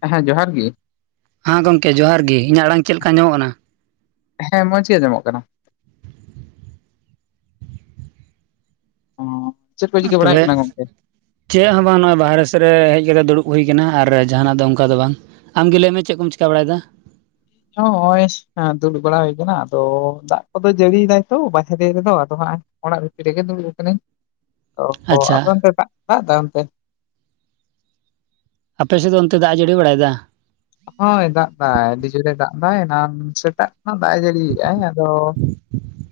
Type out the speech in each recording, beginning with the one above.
ᱦᱮᱸ ᱡᱚᱦᱟᱨ ᱜᱤ ᱦᱟ ᱜᱚᱝᱠᱮ ᱡᱚᱦᱟᱨ ᱜᱤ ᱤᱧᱟᱜ ᱟᱲᱟᱝ ᱪᱮᱞᱠᱟ ᱟᱸᱡᱚᱢᱚᱜ ᱠᱟᱱᱟ ᱦᱮᱸ ᱢᱚᱡᱽ ᱜᱮ ᱟᱡᱚᱢᱚᱜ ᱠᱟᱱᱟ ᱚ ᱪᱮᱫ ᱠᱚ ᱪᱤᱠᱟᱹ ᱵᱟᱲᱟᱭ ᱦᱩᱭᱩᱜ ᱛᱚᱵᱮ ᱠᱟᱱᱟ ᱜᱚᱝᱠᱮ ᱤᱧ ᱪᱮᱜ ᱦᱚᱸ ᱵᱟᱝ ᱱᱚᱜᱚᱭ ᱵᱟᱦᱨᱮ ᱥᱮᱫ ᱨᱮ ᱦᱮᱡ ᱠᱟᱛᱮᱫ ᱫᱩᱲᱩᱵ ᱦᱩᱭ ᱠᱟᱱᱟ ᱟᱨ ᱡᱟᱦᱟᱱᱟᱜ ᱫᱚ ᱚᱝᱠᱟ ᱫᱚ ᱵᱟᱝ ᱟᱢᱜᱤ ᱞᱟᱹᱭ ᱢᱮ ᱪᱮᱜ ᱠᱚᱢ ᱪᱤᱠᱟ ᱵᱟᱲᱟᱭ ᱫᱟ? ᱦᱚᱸᱜ ᱚᱭ ᱮᱸ ᱫᱩᱲᱩᱵ ᱵᱟᱲᱟ ᱦᱩᱭ ᱠᱟᱱᱟ ᱟᱫᱚ ᱫᱟᱜ ᱠᱚᱫᱚᱭ ᱡᱟᱹᱲᱤᱭ ᱫᱟᱭ ᱛᱚ ᱵᱟᱦᱮᱨᱮ ᱨᱮᱫᱚ ᱟᱫᱚ ᱦᱟᱸᱜ ᱚᱲᱟᱜ ᱵᱷᱤᱛᱤᱨ ᱨᱮᱜᱮ ᱫᱩᱲᱩᱵ ᱟᱠᱟᱱᱟᱹᱧ ᱛᱚ ᱟᱪᱪᱷᱟ ᱟᱯᱮ ᱚᱱᱛᱮ ᱫᱟᱜ ᱫᱟᱜ ᱫᱟᱭ ᱚᱱᱛᱮ? ᱟᱯᱮ ᱥᱮ ᱫᱚ ᱚᱱᱛᱮ ᱫᱟᱜ ᱮ ᱡᱟᱹᱲᱤ ᱵᱟᱲᱟᱭ ᱫᱟ? ᱦᱳᱭ ᱫᱟᱜ ᱫᱟᱭ ᱟᱹᱰᱤ ᱡᱳᱨᱮ ᱫᱟᱜ ᱫᱟᱭ ᱮᱱᱟᱱ ᱥᱮᱛᱟᱜ ᱠᱷᱚᱱᱟᱜ ᱫᱟᱜ ᱮ ᱡᱟᱹᱲᱤᱭᱮᱜᱼᱟ ᱟᱫᱚ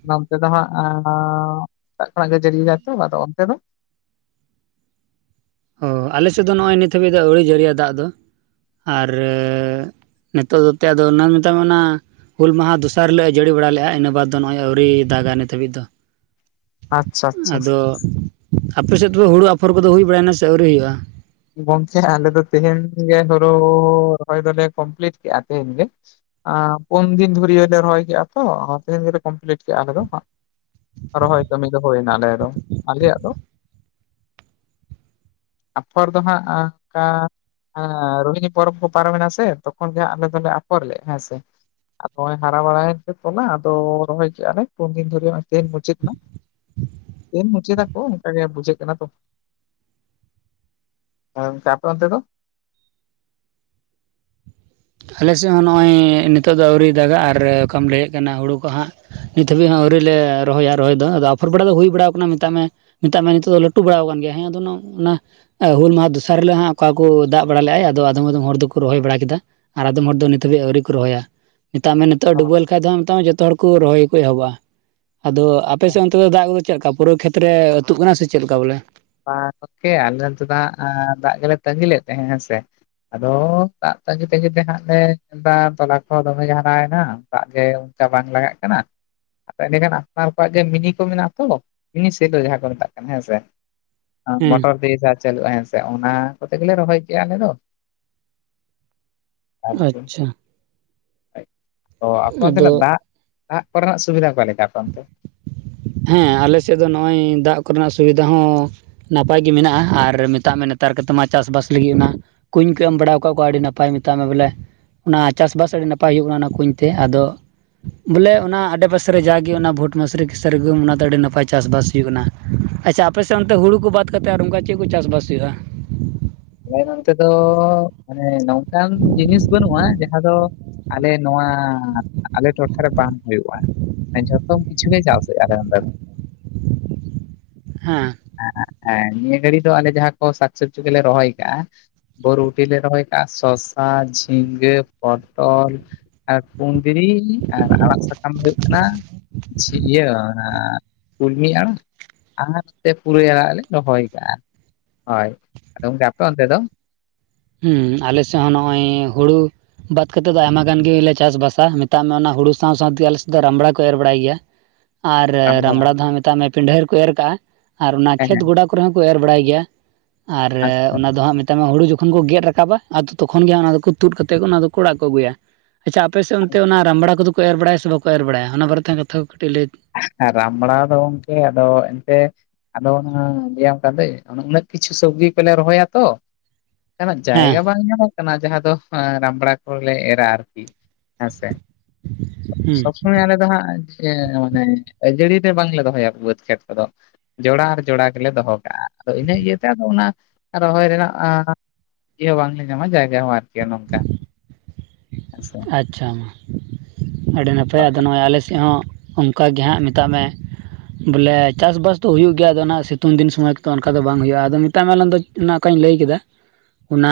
ᱱᱚᱱᱛᱮ ᱫᱚ ᱦᱟᱸᱜ ᱮᱸᱻ ᱥᱮᱛᱟᱜ ᱠᱷᱚᱱᱟᱜ ᱜᱮ ᱡᱟᱹᱲᱤ ᱫᱟ ᱛᱚ ᱟᱫᱚ ᱚᱱᱛᱮ ᱫᱚ? ᱚ ᱟᱞᱮ ᱥᱮᱫ ᱫᱚ ᱱᱚᱜᱚᱭ ᱱᱤᱛ ᱦᱟᱹᱵᱤ ᱫᱚ ᱟᱹᱣᱨᱤ ᱡᱟᱹᱨᱤᱭᱟ ᱫᱟᱜ ᱫᱚ, ᱟᱨᱻ ᱱᱤᱛᱚᱜ ᱚᱠᱛᱚ ᱟᱫᱚ ᱚᱱᱟᱧ ᱢᱮᱛᱟᱢ ᱠᱟᱱᱟ᱾ ᱦᱩᱞ ᱢᱟᱦᱟ ᱫᱚᱥᱟᱨ ᱦᱤᱞᱳᱜ ᱮ ᱡᱟᱹᱲᱤ ᱵᱟᱲᱟ ᱞᱮᱜᱼᱟ ᱤᱱᱟᱹ ᱵᱟᱫᱽ ᱫᱚ ᱱᱚᱜᱼᱚᱭ ᱟᱹᱣᱨᱤ ᱫᱟᱜᱟ ᱱᱤᱛ ᱦᱟᱹᱵᱤᱡ ᱫᱚ᱾ ᱟᱪᱪᱷᱟ ᱟᱪᱪᱷᱟ ᱟᱫᱚ ᱟᱯᱮ ᱥᱮᱫ ᱫᱚ ᱦᱩᱲᱩ ᱟᱯᱷᱚᱨ ᱠᱚᱫᱚ ᱦᱩᱭ ᱵᱟᱲᱟᱭᱱᱟ ᱥᱮ ᱟᱹᱣᱨᱤ ᱦᱩᱭᱩᱜ-ᱟ? ᱜᱚᱝᱠᱮ ᱟᱞᱮ ᱫᱚ ᱛᱮᱦᱮᱱ ᱜᱮ ᱦᱳᱲᱳᱻ ᱨᱚᱦᱚᱭ ᱫᱚᱞᱮ ᱠᱚᱢᱯᱞᱤᱴ ᱠᱮᱜᱼᱟ ᱛᱮᱦᱮᱧ ᱜᱮ᱾ ᱟᱸ ᱯᱩᱱ ᱫᱤᱱ ᱫᱷᱩᱨᱭᱟᱹ ᱞᱮ ᱨᱚᱦᱚᱭ ᱠᱮᱜᱼᱟ ᱛᱚ ᱛᱤᱦᱤᱱ ᱜᱮᱞᱮ ᱠᱚᱢᱯᱞᱤᱴ ᱠᱮᱜᱼᱟ ᱟᱞᱮ ᱫᱚ ᱦᱟᱸᱜ᱾ ᱨᱚᱦᱚᱭ ᱠᱟᱹᱢᱤ ᱫᱚ ᱦᱩᱭᱱᱟ ᱟᱞᱮ ᱫᱚ ᱟᱞᱮᱭᱟᱜ ᱫᱚ᱾ ᱯᱷᱚᱨ ᱫᱚ ᱦᱟᱸᱜ ᱟᱸ ᱠᱟ ᱟᱸ ᱨᱳᱦᱤᱱᱤ ᱯᱚᱨᱚᱵᱽ ᱠᱚ ᱯᱟᱨᱚᱢᱮᱱᱟ ᱥᱮ ᱛᱚᱠᱷᱚᱱ ᱜᱮ ᱟᱞᱮ ᱫᱚᱞᱮ ᱟᱯᱷᱚᱨ ᱞᱮᱜ ᱦᱮᱸ ᱥᱮ᱾ ᱟᱫᱚ ᱚᱭ ᱦᱟᱨᱟ ᱵᱟᱲᱟᱭᱮᱱ ᱛᱮ ᱛᱚᱞᱟ ᱟᱫᱚ ᱨᱚᱦᱚᱭ ᱠᱮᱜᱼᱟ ᱞᱮ ᱯᱩᱱ ᱫᱤᱱ ᱫᱷᱚᱨᱮ ᱚ ᱛᱮᱦᱮᱧ ᱢᱩᱪᱟᱹᱫ ᱱᱟ᱾ [inaudible] ᱛᱮᱦᱮᱱ ᱢᱩᱪᱟᱹ ᱫᱟᱠᱚ ᱚᱱᱠᱟ ᱜᱮ ᱵᱩᱡᱷᱟᱹᱜ ᱠᱟᱱᱟ ᱛᱚ᱾ ᱚᱝᱠᱟ ᱟᱯᱮ ᱚᱱᱛᱮ ᱫᱚ? ᱟᱞᱮ ᱥᱮᱜ ᱦᱚᱸ ᱱᱚᱜᱼᱚᱭ ᱱᱤᱛᱚᱜ ᱫᱚ ᱟᱹᱣᱨᱤ ᱫᱟᱜᱼᱟ ᱟᱨ ᱚᱠᱟᱢ ᱞᱟᱹᱭᱮᱜ ᱠᱟᱱᱟ ᱦᱩᱲᱩ ᱠᱚ ᱦᱟᱸᱜ ᱱᱤᱛ ᱫᱷᱟᱹᱵᱤᱡ ᱦᱚᱸ ᱟᱹᱣᱨᱤ ᱞᱮ ᱨᱚᱦᱚᱭᱟ ᱨᱚᱦᱚᱭ ᱫᱚ ᱟᱫᱚ ᱟᱯᱷᱚᱨ ᱵᱟᱲᱟ ᱫᱚ ᱦᱩᱭ ᱵᱟᱲᱟ ᱟᱠᱟᱱᱟ ᱢᱮᱛᱟᱜ ᱢᱮ ᱢᱮᱛᱟᱜ ᱢᱮ ᱱᱤᱛᱚᱜ ᱫᱚ ᱞᱟᱹᱴᱩ ᱵᱟᱲᱟᱣ ᱠᱟᱱ ᱜᱮᱭᱟ ᱦᱮᱸ ᱟᱫᱚ ᱚᱱᱟ ᱞᱟ ᱮ ᱦᱩᱞ ᱢᱟᱦᱟ ᱫᱚᱥᱟᱨ ᱦᱤᱞᱳᱜ ᱦᱟᱸᱜ ᱚᱠᱟ ᱠᱚ ᱫᱟᱜ ᱵᱟᱲᱟ ᱞᱮᱜᱼᱟᱭ ᱟᱫᱚ ᱟᱫᱚᱢ ᱟᱫᱚᱢ ᱦᱚᱲ ᱫᱚᱠᱚ ᱨᱚᱦᱚᱭ ᱵᱟᱲᱟ ᱠᱮᱫᱟ᱾ ᱟᱨ ᱟᱫᱚᱢ ᱦᱚᱲ ᱫᱚ ᱱᱤᱛ ᱦᱟᱹᱵᱤᱡ ᱟᱹᱣᱨᱤ ᱠᱚ ᱨᱚᱦᱭᱟ, ᱢᱮᱛᱟᱜ ᱢᱮ ᱱᱤᱛᱚᱜ ᱰᱩᱵᱟᱹ ᱞᱮᱠᱷᱟᱡ ᱫᱚ ᱢᱮᱛᱟ ᱢᱮ ᱡᱚᱛᱚ ᱦᱚᱲ ᱠᱩ ᱨᱚᱦᱚᱭ ᱠᱩ ᱮᱦᱚᱵᱟ ᱟᱫᱚ ᱟᱯᱮᱥᱮ ᱚᱱᱛᱮ ᱫᱚ ᱫᱟᱜ ᱪᱮᱜ ᱠᱟ ᱯᱩᱨᱟᱹ ᱠᱷᱮᱛ ᱨᱮ ᱟᱹᱛᱩᱜ ᱠᱟᱱᱟ ᱥᱮ ᱪᱮᱫᱠᱟ ᱵᱚᱞᱮ? [unintelligible] ᱟᱞᱮ ᱫᱚ ᱫᱟᱜ ᱮᱸ ᱫᱟᱜ ᱜᱮᱞᱮ ᱛᱟᱹᱜᱤ ᱞᱮᱫ ᱛᱟᱦᱮᱸ ᱦᱮᱸᱥᱮ᱾ ᱟᱫᱚ ᱫᱟᱜ ᱛᱟᱸᱜᱤ ᱛᱮᱜᱮ ᱛᱮ ᱦᱟᱸᱜ ᱞᱮ ᱵᱟᱝ ᱛᱚᱞᱟ ᱠᱚ ᱫᱚᱢᱮ ᱡᱷᱟᱱᱟᱣ ᱮᱱᱟ ᱫᱟᱜ ᱡᱮ ᱚᱱᱠᱟ ᱵᱟᱝ ᱞᱟᱜᱟᱜ ᱠᱟᱱᱟ᱾ ᱟᱹᱰᱤ ᱜᱟᱱ ᱟᱯᱱᱟᱨ ᱠᱚᱣᱟᱜ ᱜᱮ ᱢᱤᱱᱤ ᱠᱚ ᱢᱮᱱᱟᱜᱼᱟ ᱛᱚ ᱢᱤᱱᱤ ᱥᱮᱞᱳ ᱡᱟᱦᱟᱸ ᱠᱚ ᱢᱮᱛᱟᱜ ᱠᱟᱱᱟ ᱦᱮᱸ ᱥᱮ ᱵᱟᱝ? ᱮᱸ ᱦᱮᱸ ᱢᱚᱴᱚᱨ ᱫᱤᱭᱮ ᱡᱟᱦᱟᱸ ᱪᱟᱹᱞᱩᱜᱼᱟ ᱦᱮᱸᱥᱮ ᱚᱱᱟ ᱠᱚᱛᱮ ᱜᱮᱞᱮ ᱨᱚᱦᱚᱭ ᱠᱮᱜᱼᱟ ᱟᱞᱮ ᱫᱚ᱾ ᱟᱨ ᱠᱤ ᱟᱪᱪᱷᱟ [inaudible] ᱚ ᱟᱯᱮ ᱛᱟᱦᱚᱞᱮ ᱟᱫᱚ ᱫᱟ ᱟᱜ ᱠᱚᱨᱮ ᱱᱟᱜ ᱥᱩᱵᱤᱫᱷᱟ ᱚᱠᱟ ᱞᱮᱠᱟ ᱟᱯᱮ ᱚᱱᱛᱮ? ᱦᱮᱸ ᱟᱞᱮ ᱥᱮᱫ ᱫᱚ ᱱᱚᱜᱼᱚᱭ ᱫᱟᱜ ᱠᱚᱨᱮ ᱱᱟᱜ ᱥᱩᱵᱤᱫᱷᱟ ᱦᱚᱸ ᱱᱟᱯᱟᱭ ᱜᱮ ᱢᱮᱱᱟᱜᱼᱟ ᱟᱨ ᱢᱮᱛᱟᱜ ᱢᱮ ᱱᱮᱛᱟᱨ ᱠᱟᱛᱮ ᱢᱟ ᱪᱟᱥᱼᱵᱟᱥ ᱞᱤᱜᱤ ᱚᱱᱟ ᱠᱩᱧ ᱠᱚ ᱮᱢ ᱵᱟᱲᱟᱣ ᱠᱟᱜ ᱠᱚᱣᱟ ᱟᱹᱰᱤ ᱱᱟᱯᱟᱭ ᱢᱮᱛᱟᱜ ᱢᱮ ᱵᱚᱞᱮ᱾ ᱚᱱᱟ ᱪᱟᱥᱼᱵᱟᱥ ᱟᱹᱰᱤ ᱱᱟᱯᱟᱭ ᱦᱩᱭᱩᱜ ᱠᱟᱱᱟ ᱚᱱᱟ ᱠᱩᱧ ᱛᱮ ᱟᱫᱚ ᱵᱚᱞᱮ ᱚᱱᱟ ᱟᱰᱮᱯᱟᱥᱮ ᱨᱮ ᱡᱟᱜᱮ ᱚᱱᱟ ᱵᱷᱳᱴ [unintelligible] ᱥᱟᱹᱨᱜᱩᱢ ᱚᱱᱟ ᱫᱚ ᱟᱹᱰᱤ ᱱᱟᱯᱟᱭ ᱪᱟᱥᱼᱵᱟᱥ ᱦᱩᱭᱩᱜ ᱠᱟᱱᱟ᱾ ᱟᱪᱪᱷᱟ ᱟᱯᱮ ᱥᱮᱜ ᱚᱱᱛᱮ ᱦᱩᱲᱩ ᱠᱩ ᱵᱟᱫ ᱠᱟᱛᱮ ᱟᱨ ᱚᱱᱠᱟ ᱪᱤᱜ ᱠᱩ ᱪᱟᱥᱼᱵᱟᱥ ᱦᱩᱭᱩᱜᱼᱟ? ᱞᱮ ᱱᱚᱱᱛᱮ ᱫᱚ ᱢᱟᱱᱮ ᱱᱚᱝᱠᱟᱱ ᱡᱤᱱᱤᱥ ᱵᱟᱹᱱᱩᱜᱼᱟ ᱡᱟᱦᱟᱸ ᱫᱚ ᱟᱞᱮ ᱱᱚᱣᱟ ᱟᱞᱮ ᱴᱚᱴᱷᱟ ᱨᱮ ᱵᱟᱝ ᱦᱩᱭᱩᱜᱼᱟ᱾ ᱡᱚᱛᱚᱢ ᱠᱤᱪᱷᱩ ᱜᱮ ᱪᱟᱥ ᱦᱩᱭᱩᱜᱼᱟ ᱟᱞᱮ ᱚᱱᱛᱮ ᱫᱚ᱾ [inaudible] ᱦᱮᱸ᱾ [inaudible] ᱮᱸ ᱱᱤᱭᱟᱹ ᱜᱷᱟᱹᱲᱤ ᱫᱚ ᱟᱞᱮ ᱡᱟᱦᱟᱸ ᱠᱚ ᱥᱟᱠ ᱥᱚᱵᱽᱡᱤ ᱠᱚᱞᱮ ᱨᱚᱦᱚᱭ ᱠᱟᱜᱼᱟ ᱵᱳᱨᱵᱩᱴᱤ ᱞᱮ ᱨᱚᱦᱚᱭ ᱠᱟᱜᱼᱟ, ᱥᱚᱥᱟ, ᱡᱷᱤᱸᱜᱟᱹ, ᱯᱚᱴᱚᱞ᱾ ᱟᱨ ᱠᱩᱱᱫᱽᱨᱤ ᱟᱨ ᱟᱲᱟᱜ ᱥᱟᱠᱟᱢ ᱫᱚ ᱦᱩᱭᱩᱜ ᱠᱟᱱᱟ ᱡᱷᱤ ᱤᱭᱟᱹ ᱚᱱᱟ ᱠᱩᱞᱢᱤ ᱟᱲᱟᱜ᱾ ᱟᱨ ᱛᱮ ᱯᱩᱨᱟᱹᱭ ᱟᱲᱟᱜ ᱞᱮ ᱨᱚᱦᱚᱭ ᱠᱟᱜᱼᱟ, ᱦᱳᱭ ᱟᱫᱚ ᱜᱚᱝᱠᱮ ᱟᱯᱮ ᱚᱱᱛᱮ ᱫᱚ? ᱦᱩᱸ ᱟᱞᱮ ᱥᱮᱜ ᱦᱚᱸ ᱱᱚᱜᱼᱚᱭ ᱦᱩᱲᱩ ᱵᱟᱫᱽ ᱠᱟᱛᱮ ᱫᱚ ᱟᱭᱢᱟ ᱜᱟᱱ ᱜᱮᱞᱮ ᱪᱟᱥ ᱵᱟᱥᱼᱟ ᱢᱮᱛᱟᱜ ᱢᱮ ᱚᱱᱟ ᱦᱩᱲᱩ ᱥᱟᱶ ᱥᱟᱶᱛᱮ ᱟᱞᱮ ᱥᱮᱫ ᱫᱚ ᱨᱟᱢᱵᱲᱟ ᱠᱚ ᱮᱨ ᱵᱟᱲᱟᱭ ᱜᱮᱭᱟ ᱟᱨ ᱨᱟᱢᱵᱲᱟ ᱫᱚ ᱦᱟᱸᱜ ᱢᱮᱛᱟᱜ ᱢᱮ ᱯᱤᱱᱰᱦᱟᱹ ᱨᱮᱠᱚ ᱮᱨ ᱠᱟᱜᱼᱟ ᱟᱨ ᱚᱱᱟ ᱦᱮᱸ ᱠᱷᱮᱛ ᱦᱮᱸ ᱜᱚᱰᱟ ᱠᱚᱨᱮ ᱦᱚᱸ ᱠᱚ ᱮᱨ ᱵᱟᱲᱟᱭ ᱜᱮᱭᱟ ᱟᱨ ᱟᱪᱪᱷᱟ ᱚᱱᱟ ᱫᱚ ᱦᱟᱸᱜ ᱢᱮᱛᱟᱜ ᱢᱮ ᱦᱩᱲᱩ ᱡᱚ ᱛᱚᱠᱷᱚᱱ ᱠᱚ ᱜᱮᱫ ᱨᱟᱠᱟᱵᱟ ᱟᱫᱚ ᱛᱚᱠᱷᱚᱱ ᱜᱮ ᱚᱱᱟ ᱫᱚᱠᱚ ᱛᱩᱫ ᱠᱟᱛᱮᱫ ᱚᱱᱟ ᱫᱚᱠᱚ ᱚᱲᱟᱜ ᱠᱚ ᱟᱹᱜᱩᱭᱟ ᱟᱪᱪᱷᱟ ᱟᱯᱮ ᱥᱮᱫ ᱚᱱᱛᱮ ᱚᱱᱟ ᱨᱟᱢᱵᱲᱟ ᱠᱚᱫᱚ ᱠᱚ ᱮᱨ ᱵᱟᱲᱟ ᱥᱮ ᱵᱟᱠᱚ ᱮᱨ ᱵᱟᱲᱟᱭᱟ ᱚᱱᱟ ᱵᱟᱨᱮᱛᱮ ᱠᱟᱛᱷᱟ ᱠᱚ ᱠᱟᱹᱴᱤᱡ ᱞᱟᱹᱭ ᱨᱟᱢᱵᱲᱟ ᱫᱚ ᱜᱚᱢᱠᱮ ᱟᱫᱚ ᱮᱱᱛᱮᱜ ᱟᱫᱚ ᱚᱱᱟ ᱵᱮᱭᱟᱢ ᱠᱟᱱᱫᱟᱹᱧ ᱩᱱᱟᱹᱜ ᱠᱤᱪᱷᱩ ᱥᱚᱵᱽᱡᱤ ᱠᱚᱞᱮ ᱨᱚᱦᱚᱭᱟ ᱛᱚ ᱚᱱᱠᱟᱱᱟᱜ ᱡᱟᱭᱜᱟ ᱦᱮᱸ ᱵᱟᱝ ᱧᱟᱢᱚᱜ ᱠᱟᱱᱟ ᱡᱟᱦᱟᱸ ᱫᱚ ᱨᱟᱢᱵᱲᱟ ᱠᱚᱨᱮ ᱞᱮ ᱮᱨᱟ ᱟᱨᱠᱤ ᱦᱮᱸᱥᱮ ᱦᱮᱸ ᱥᱚᱸᱜᱮ ᱟᱞᱮ ᱫᱚ ᱦᱟᱸᱜ ᱪᱮᱜ ᱢᱟᱱᱮ ᱟᱹᱡᱟᱹᱲᱤ ᱛᱮ ᱵᱟᱝᱞᱮ ᱫᱚᱦᱚᱭᱟ ᱵᱟᱹᱫᱽ ᱠᱷᱮᱛ ᱠᱚᱫᱚ ᱡᱚᱲᱟ ᱟᱨ ᱡᱚᱲᱟ ᱜᱮᱞᱮ ᱫᱚᱦᱚ ᱠᱟᱜᱼᱟ ᱟᱫᱚ ᱤᱱᱟᱹ ᱤᱭᱟᱹ ᱛᱮ ᱟᱫᱚ ᱚᱱᱟ ᱨᱚᱦᱚᱭ ᱨᱮᱱᱟᱜ ᱟᱸᱻ ᱪᱮᱫ ᱦᱚᱸ ᱵᱟᱝᱞᱮ ᱧᱟᱢᱟ ᱡᱟᱭᱜᱟ ᱦᱚᱸ ᱟᱨᱠᱤ ᱱᱚᱝᱠᱟ ᱦᱮᱸᱥᱮ ᱟᱪᱪᱷᱟ ᱢᱟ ᱟᱹᱰᱤ ᱱᱟᱯᱟᱭ ᱟᱫᱚ ᱱᱚᱜᱼᱚᱭ ᱟᱞᱮ ᱥᱮᱫ ᱦᱚᱸ ᱚᱝᱠᱟ ᱜᱮ ᱦᱟᱸᱜ ᱢᱮᱛᱟᱜ ᱢᱮ ᱵᱚᱞᱮ ᱪᱟᱥᱵᱟᱥ ᱫᱚ ᱦᱩᱭᱩᱜ ᱜᱮᱭᱟ ᱟᱫᱚ ᱚᱱᱟ ᱥᱤᱛᱩᱝ ᱫᱤᱱ ᱥᱚᱢᱚᱭ ᱮᱠ ᱛᱚ ᱚᱱᱠᱟ ᱫᱚ ᱵᱟᱝ ᱦᱩᱭᱩᱜᱼᱟ ᱟᱫᱚ ᱢᱮᱛᱟᱜ ᱢᱮ ᱟᱞᱟᱝ ᱫᱚ ᱚᱱᱟ ᱚᱠᱟᱹᱧ ᱞᱟᱹᱭ ᱠᱮᱫᱟ ᱚᱱᱟ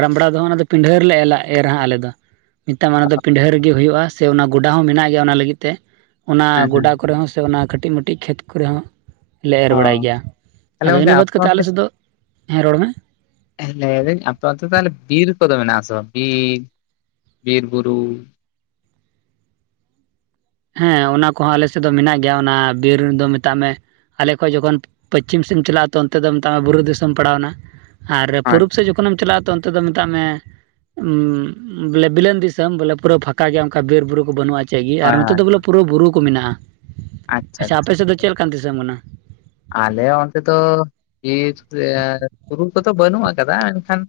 ᱨᱟᱢᱵᱲᱟ ᱫᱚ ᱦᱟᱸᱜ ᱚᱱᱟ ᱫᱚ ᱯᱤᱱᱰᱦᱟᱹ ᱨᱮᱞᱮ ᱮᱞᱟ ᱮᱨᱟ ᱦᱟᱸᱜ ᱟᱞᱮ ᱫᱚ ᱢᱮᱛᱟᱜ ᱢᱮ ᱚᱱᱟ ᱫᱚ ᱯᱤᱱᱰᱦᱟᱹ ᱨᱮᱜᱮ ᱦᱩᱭᱩᱜᱼᱟ ᱥᱮ ᱚᱱᱟ ᱜᱚᱰᱟ ᱦᱚᱸ ᱢᱮᱱᱟᱜ ᱜᱮᱭᱟ ᱚᱱᱟ ᱞᱟᱹᱜᱤᱫ ᱛᱮ ᱚᱱᱟ ᱦᱮᱸ ᱦᱮᱸ ᱜᱚᱰᱟ ᱠᱚᱨᱮ ᱦᱚᱸ ᱥᱮ ᱚᱱᱟ ᱠᱟᱹᱴᱤᱡ ᱢᱟᱹᱴᱤᱡ ᱠᱷᱮᱛ ᱠᱚᱨᱮ ᱦᱚᱸ ᱞᱮ ᱮᱨ ᱚ ᱵᱟᱲᱟᱭ ᱜᱮᱭᱟ ᱛᱟᱦᱚᱞᱮ ᱟᱫᱚ ᱜᱚᱝᱠᱮ ᱤᱱᱟᱹ ᱵᱟᱫᱽ ᱟᱯᱮ ᱠᱟᱛᱮ ᱟᱞᱮ ᱥᱮᱫ ᱫᱚ ᱦᱮᱸ ᱨᱚᱲ ᱢᱮ [inaudible] ᱞᱟᱹᱭ ᱫᱟᱹᱧ ᱟᱯᱮ ᱚᱱᱛᱮ ᱛᱟᱦᱞᱮ ᱵᱤᱨ ᱠᱚᱫᱚ ᱢᱮᱱᱟᱜ ᱟᱥᱮ ᱵᱟᱝ? ᱵᱤᱨ, ᱵᱤᱨ ᱵᱩᱨᱩ ᱦᱮᱸ ᱚᱱᱟ ᱠᱚᱦᱚᱸ ᱟᱞᱮ ᱥᱮᱫ ᱫᱚ ᱢᱮᱱᱟᱜ ᱜᱮᱭᱟ᱾ ᱚᱱᱟ ᱵᱤᱨ ᱫᱚ ᱢᱮᱛᱟᱜ ᱢᱮ ᱟᱞᱮ ᱠᱷᱚᱡ ᱡᱚᱠᱷᱚᱱ ᱯᱟᱪᱷᱤᱢ ᱥᱮᱫ ᱮᱢ ᱪᱟᱞᱟᱜᱼᱟ᱾ ᱛᱚ ᱚᱱᱛᱮ ᱫᱚ ᱢᱮᱛᱟᱜ ᱢᱮ ᱵᱩᱨᱩ ᱫᱤᱥᱚᱢ ᱯᱟᱲᱟᱣᱱᱟ ᱟᱨ ᱦᱳᱭ ᱯᱩᱨᱩᱵᱽ ᱥᱮᱫ ᱡᱚᱠᱷᱚᱱᱮᱢ ᱪᱟᱞᱟᱜᱼᱟ ᱛᱚ ᱚᱱᱛᱮ ᱫᱚ ᱢᱮᱛᱟᱜ ᱢᱮ ᱵᱮᱞᱮ ᱵᱤᱞᱚᱱ ᱫᱤᱥᱚᱢ, ᱵᱚᱞᱮ ᱯᱩᱨᱟᱹ ᱯᱷᱟᱸᱠᱟ ᱜᱮᱭᱟ ᱚᱝᱠᱟ ᱵᱤᱨ ᱵᱩᱨᱩ ᱠᱚ ᱵᱟᱹᱱᱩᱜᱼᱟ ᱪᱮᱜᱽ ᱜᱮ, ᱟᱨ ᱦᱳᱭ ᱦᱳᱭ ᱫᱚ ᱵᱚᱞᱮ ᱯᱩᱨᱟᱹ ᱵᱩᱨᱩ ᱠᱚ ᱢᱮᱱᱟᱜᱼᱟ ᱾ ᱟᱪᱪᱷᱟ ᱟᱯᱮᱥᱮᱫ ᱫᱚ ᱪᱮᱫ ᱞᱮᱠᱟᱱ ᱫᱤᱥᱚᱢ ᱠᱟᱱᱟ? ᱟᱞᱮ ᱚᱱᱛᱮ ᱫᱚ, ᱵᱤᱨ ᱵᱩᱨᱩ ᱠᱚᱫᱚ ᱵᱟᱹᱱᱩᱜ ᱟᱠᱟᱫᱟ ᱾ ᱢᱮᱱᱠᱷᱟᱱᱼᱼ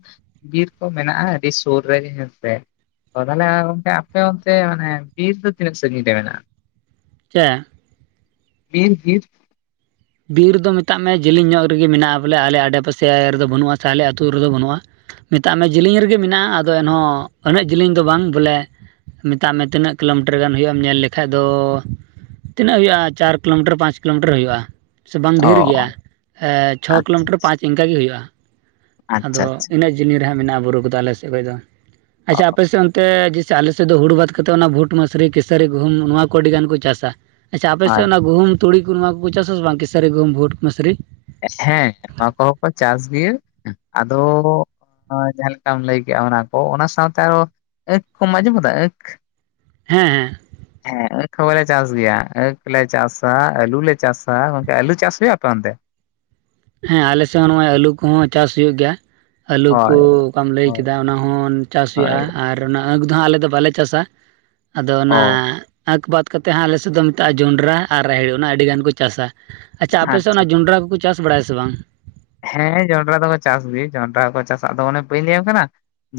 ᱵᱤᱨ ᱠᱚ ᱢᱮᱱᱟᱜᱼᱟ ᱟᱹᱰᱤ ᱥᱩᱨ ᱨᱮᱜᱮ ᱦᱮᱸ ᱥᱮ ᱾ ᱛᱚ ᱛᱟᱦᱞᱮ ᱜᱚᱢᱠᱮ ᱟᱯᱮ ᱚᱱᱛᱮ ᱢᱟᱱᱮ ᱵᱤᱨ ᱫᱚ ᱛᱤᱱᱟᱹᱜ ᱥᱟᱺᱜᱤᱧ ᱨᱮ ᱢᱮᱱᱟᱜᱼᱟ? ᱪᱮᱫ? [unintelligible] ᱵᱤᱨ ᱨᱮᱫᱚ ᱢᱮᱛᱟᱜ ᱢᱮ ᱡᱮᱞᱮᱧ ᱧᱚᱜ ᱨᱮᱜᱮ ᱢᱮᱱᱟᱜᱼᱟ ᱵᱚᱞᱮ, ᱟᱞᱮ ᱟᱰᱮ ᱯᱟᱥᱮ ᱨᱮᱫᱚ ᱵᱟᱹᱱᱩᱜᱼᱟ ᱥᱮ ᱟᱞᱮ ᱟᱹᱛᱩ ᱨᱮᱫᱚ ᱵᱟᱹᱱᱩᱜᱼᱟ ᱾ ᱢᱮᱛᱟᱜ ᱢᱮ ᱡᱮᱞᱤᱧ ᱨᱮᱜᱮ ᱢᱮᱱᱟᱜᱼᱟ ᱟᱫᱚ ᱮᱱᱦᱚᱸ, ᱩᱱᱟᱹᱜ ᱡᱮᱞᱤᱧ ᱫᱚ ᱵᱟᱝ ᱵᱚᱞᱮ ᱢᱮᱛᱟᱜ ᱢᱮ ᱛᱤᱱᱟᱹᱜ ᱠᱤᱞᱳᱢᱤᱴᱟᱨ ᱜᱟᱱ ᱦᱩᱭᱩᱜᱼᱟ ᱮᱢ ᱧᱮᱞ ᱞᱮᱠᱷᱟᱡ ᱫᱚ ᱛᱤᱱᱟᱹᱜ ᱦᱩᱭᱩᱜᱼᱟ? ᱪᱟᱨ ᱠᱤᱞᱳᱢᱤᱴᱟᱨ ᱯᱟᱸᱪ ᱠᱤᱞᱳᱢᱤᱴᱟᱨ ᱦᱩᱭᱩᱜᱼᱟ᱾ ᱥᱮ ᱵᱟᱝ ᱚ ᱰᱷᱮᱨ ᱜᱮᱭᱟ ᱮ ᱪᱷᱚ ᱟᱪᱪᱷᱟ ᱠᱤᱞᱳᱢᱤᱴᱟᱨ ᱯᱟᱸᱪ ᱤᱱᱠᱟᱹ ᱜᱮ ᱦᱩᱭᱩᱜᱼᱟ᱾ ᱟᱪᱪᱷᱟ ᱟᱫᱚ ᱟᱪᱪᱷᱟ ᱤᱱᱟᱹᱜ ᱡᱤᱱᱤ ᱨᱮᱦᱟᱸᱜ ᱢᱮᱱᱟᱜᱼᱟ ᱵᱩᱨᱩ ᱠᱚᱫᱚ ᱟᱞᱮ ᱥᱮᱫ ᱠᱷᱚᱡᱽ ᱫᱚ ᱚ ᱟᱪᱷᱟ ᱟᱯᱮ ᱥᱮᱫᱚᱱ ᱛᱮ ᱡᱟᱭᱥᱮ ᱟᱞᱮᱥᱮᱫ ᱫᱚ ᱦᱩᱲᱩ ᱵᱟᱝ ᱠᱟᱛᱮ ᱚᱱᱟ ᱵᱷᱩᱴ, ᱢᱟᱥᱨᱤ, ᱠᱮᱥᱟᱹᱨᱤ, ᱜᱩᱦᱩᱢ ᱱᱚᱣᱟ ᱠᱚ ᱟᱹᱰᱤ ᱜᱟᱱ ᱠᱚ ᱪᱟᱥᱟ᱾ ᱟᱪᱷᱟ ᱟᱯᱮ ᱥᱮᱫ ᱦᱳᱭ ᱚᱱᱟ ᱜᱦᱩᱢ, ᱛᱩᱲᱤ ᱠᱩ ᱱᱚᱣᱟ ᱠᱚᱠᱚ ᱪᱟᱥ ᱟᱥᱮ ᱵᱟᱝ? ᱠᱮᱥᱟᱹᱨᱤ, ᱜᱩᱢ, ᱵᱷᱩᱴ, ᱢᱟᱥᱥᱨᱤ᱾ ᱦᱮᱸ ᱱᱚᱣᱟ ᱠᱚᱦᱚᱸ ᱠᱚ ᱪᱟᱥ ᱜᱮᱭᱟ ᱟᱫᱚ ᱦᱚᱸ ᱡᱟᱦᱟᱸ ᱞᱮᱠᱟᱢ ᱞᱟᱹᱭ ᱠᱮᱜᱼᱟ ᱚᱱᱟ ᱠᱚ ᱚᱱᱟ ᱥᱟᱶᱛᱮ ᱟᱨᱚ ᱟᱸᱠᱷ ᱠᱚᱢ ᱟᱸᱡᱚᱢ ᱟᱠᱟᱫᱟ ᱟᱹᱠᱷ ᱦᱮᱸ ᱦᱮᱸ ᱦᱮᱸ ᱟᱸᱠᱷ ᱦᱚᱸᱞᱮ ᱪᱟᱥ ᱜᱮᱭᱟ ᱟᱸᱠᱷ ᱞᱮ ᱪᱟᱥᱟ᱾ ᱟᱞᱩ ᱞᱮ ᱪᱟᱥᱟ᱾ ᱜᱚᱝᱠᱮ ᱟᱞᱩ ᱪᱟᱥ ᱦᱩᱭᱩᱜᱟ ᱟᱯᱮ ᱚᱱᱛᱮ? ᱦᱮᱸ ᱟᱞᱮᱥᱮᱜᱽ ᱦᱚᱸ ᱱᱚᱜᱚᱭ ᱟᱹᱞᱩ ᱠᱚᱦᱚᱸ ᱪᱟᱥ ᱦᱩᱭᱩᱜ ᱜᱮᱭᱟ᱾ ᱟᱹᱞᱩ ᱦᱳᱭ ᱠᱚ ᱚᱠᱟᱢ ᱞᱟᱹᱭ ᱦᱳᱭ ᱠᱮᱫᱟ ᱚᱱᱟ ᱦᱚᱸᱱ ᱪᱟᱥ ᱦᱩᱭᱩᱜᱼᱟ᱾ ᱦᱳᱭ ᱟᱨ ᱚᱱᱟ ᱟᱸᱠᱷ ᱫᱚ ᱦᱟᱸᱜ ᱟᱞᱮ ᱫᱚ ᱵᱟᱞᱮ ᱪᱟᱥᱟ᱾ ᱟᱫᱚ ᱚᱱᱟ ᱚ ᱟᱸᱠᱷ ᱵᱟᱫ ᱠᱟᱛᱮ ᱦᱟᱜ ᱟᱞᱮᱥᱮᱫ ᱫᱚ ᱢᱮᱛᱟᱜᱼᱟ ᱡᱚᱸᱰᱨᱟ ᱟᱨ ᱨᱟᱦᱮᱲ ᱚᱱᱟ ᱟᱹᱰᱤ ᱜᱟᱱ ᱠᱚ ᱪᱟᱥᱟ᱾ ᱟᱪᱷᱟ ᱟᱯᱮ ᱥᱮᱫ ᱚᱱᱟ ᱟᱪᱪᱷᱟ ᱡᱚᱸᱰᱨᱟ ᱠᱚᱠᱚ ᱪᱟᱥ ᱵᱟᱲᱟᱭᱟ ᱥᱮ ᱵᱟᱝ? ᱦᱮᱸ ᱡᱚᱱᱰᱨᱟ ᱫᱚᱠᱚ ᱪᱟᱥ ᱜᱮ ᱡᱚᱱᱰᱨᱟ ᱠᱚ ᱪᱟᱥᱟᱜ ᱟᱫᱚ ᱚᱱᱮ ᱵᱟᱹᱧ ᱞᱟᱹᱭᱟᱢ ᱠᱟᱱᱟ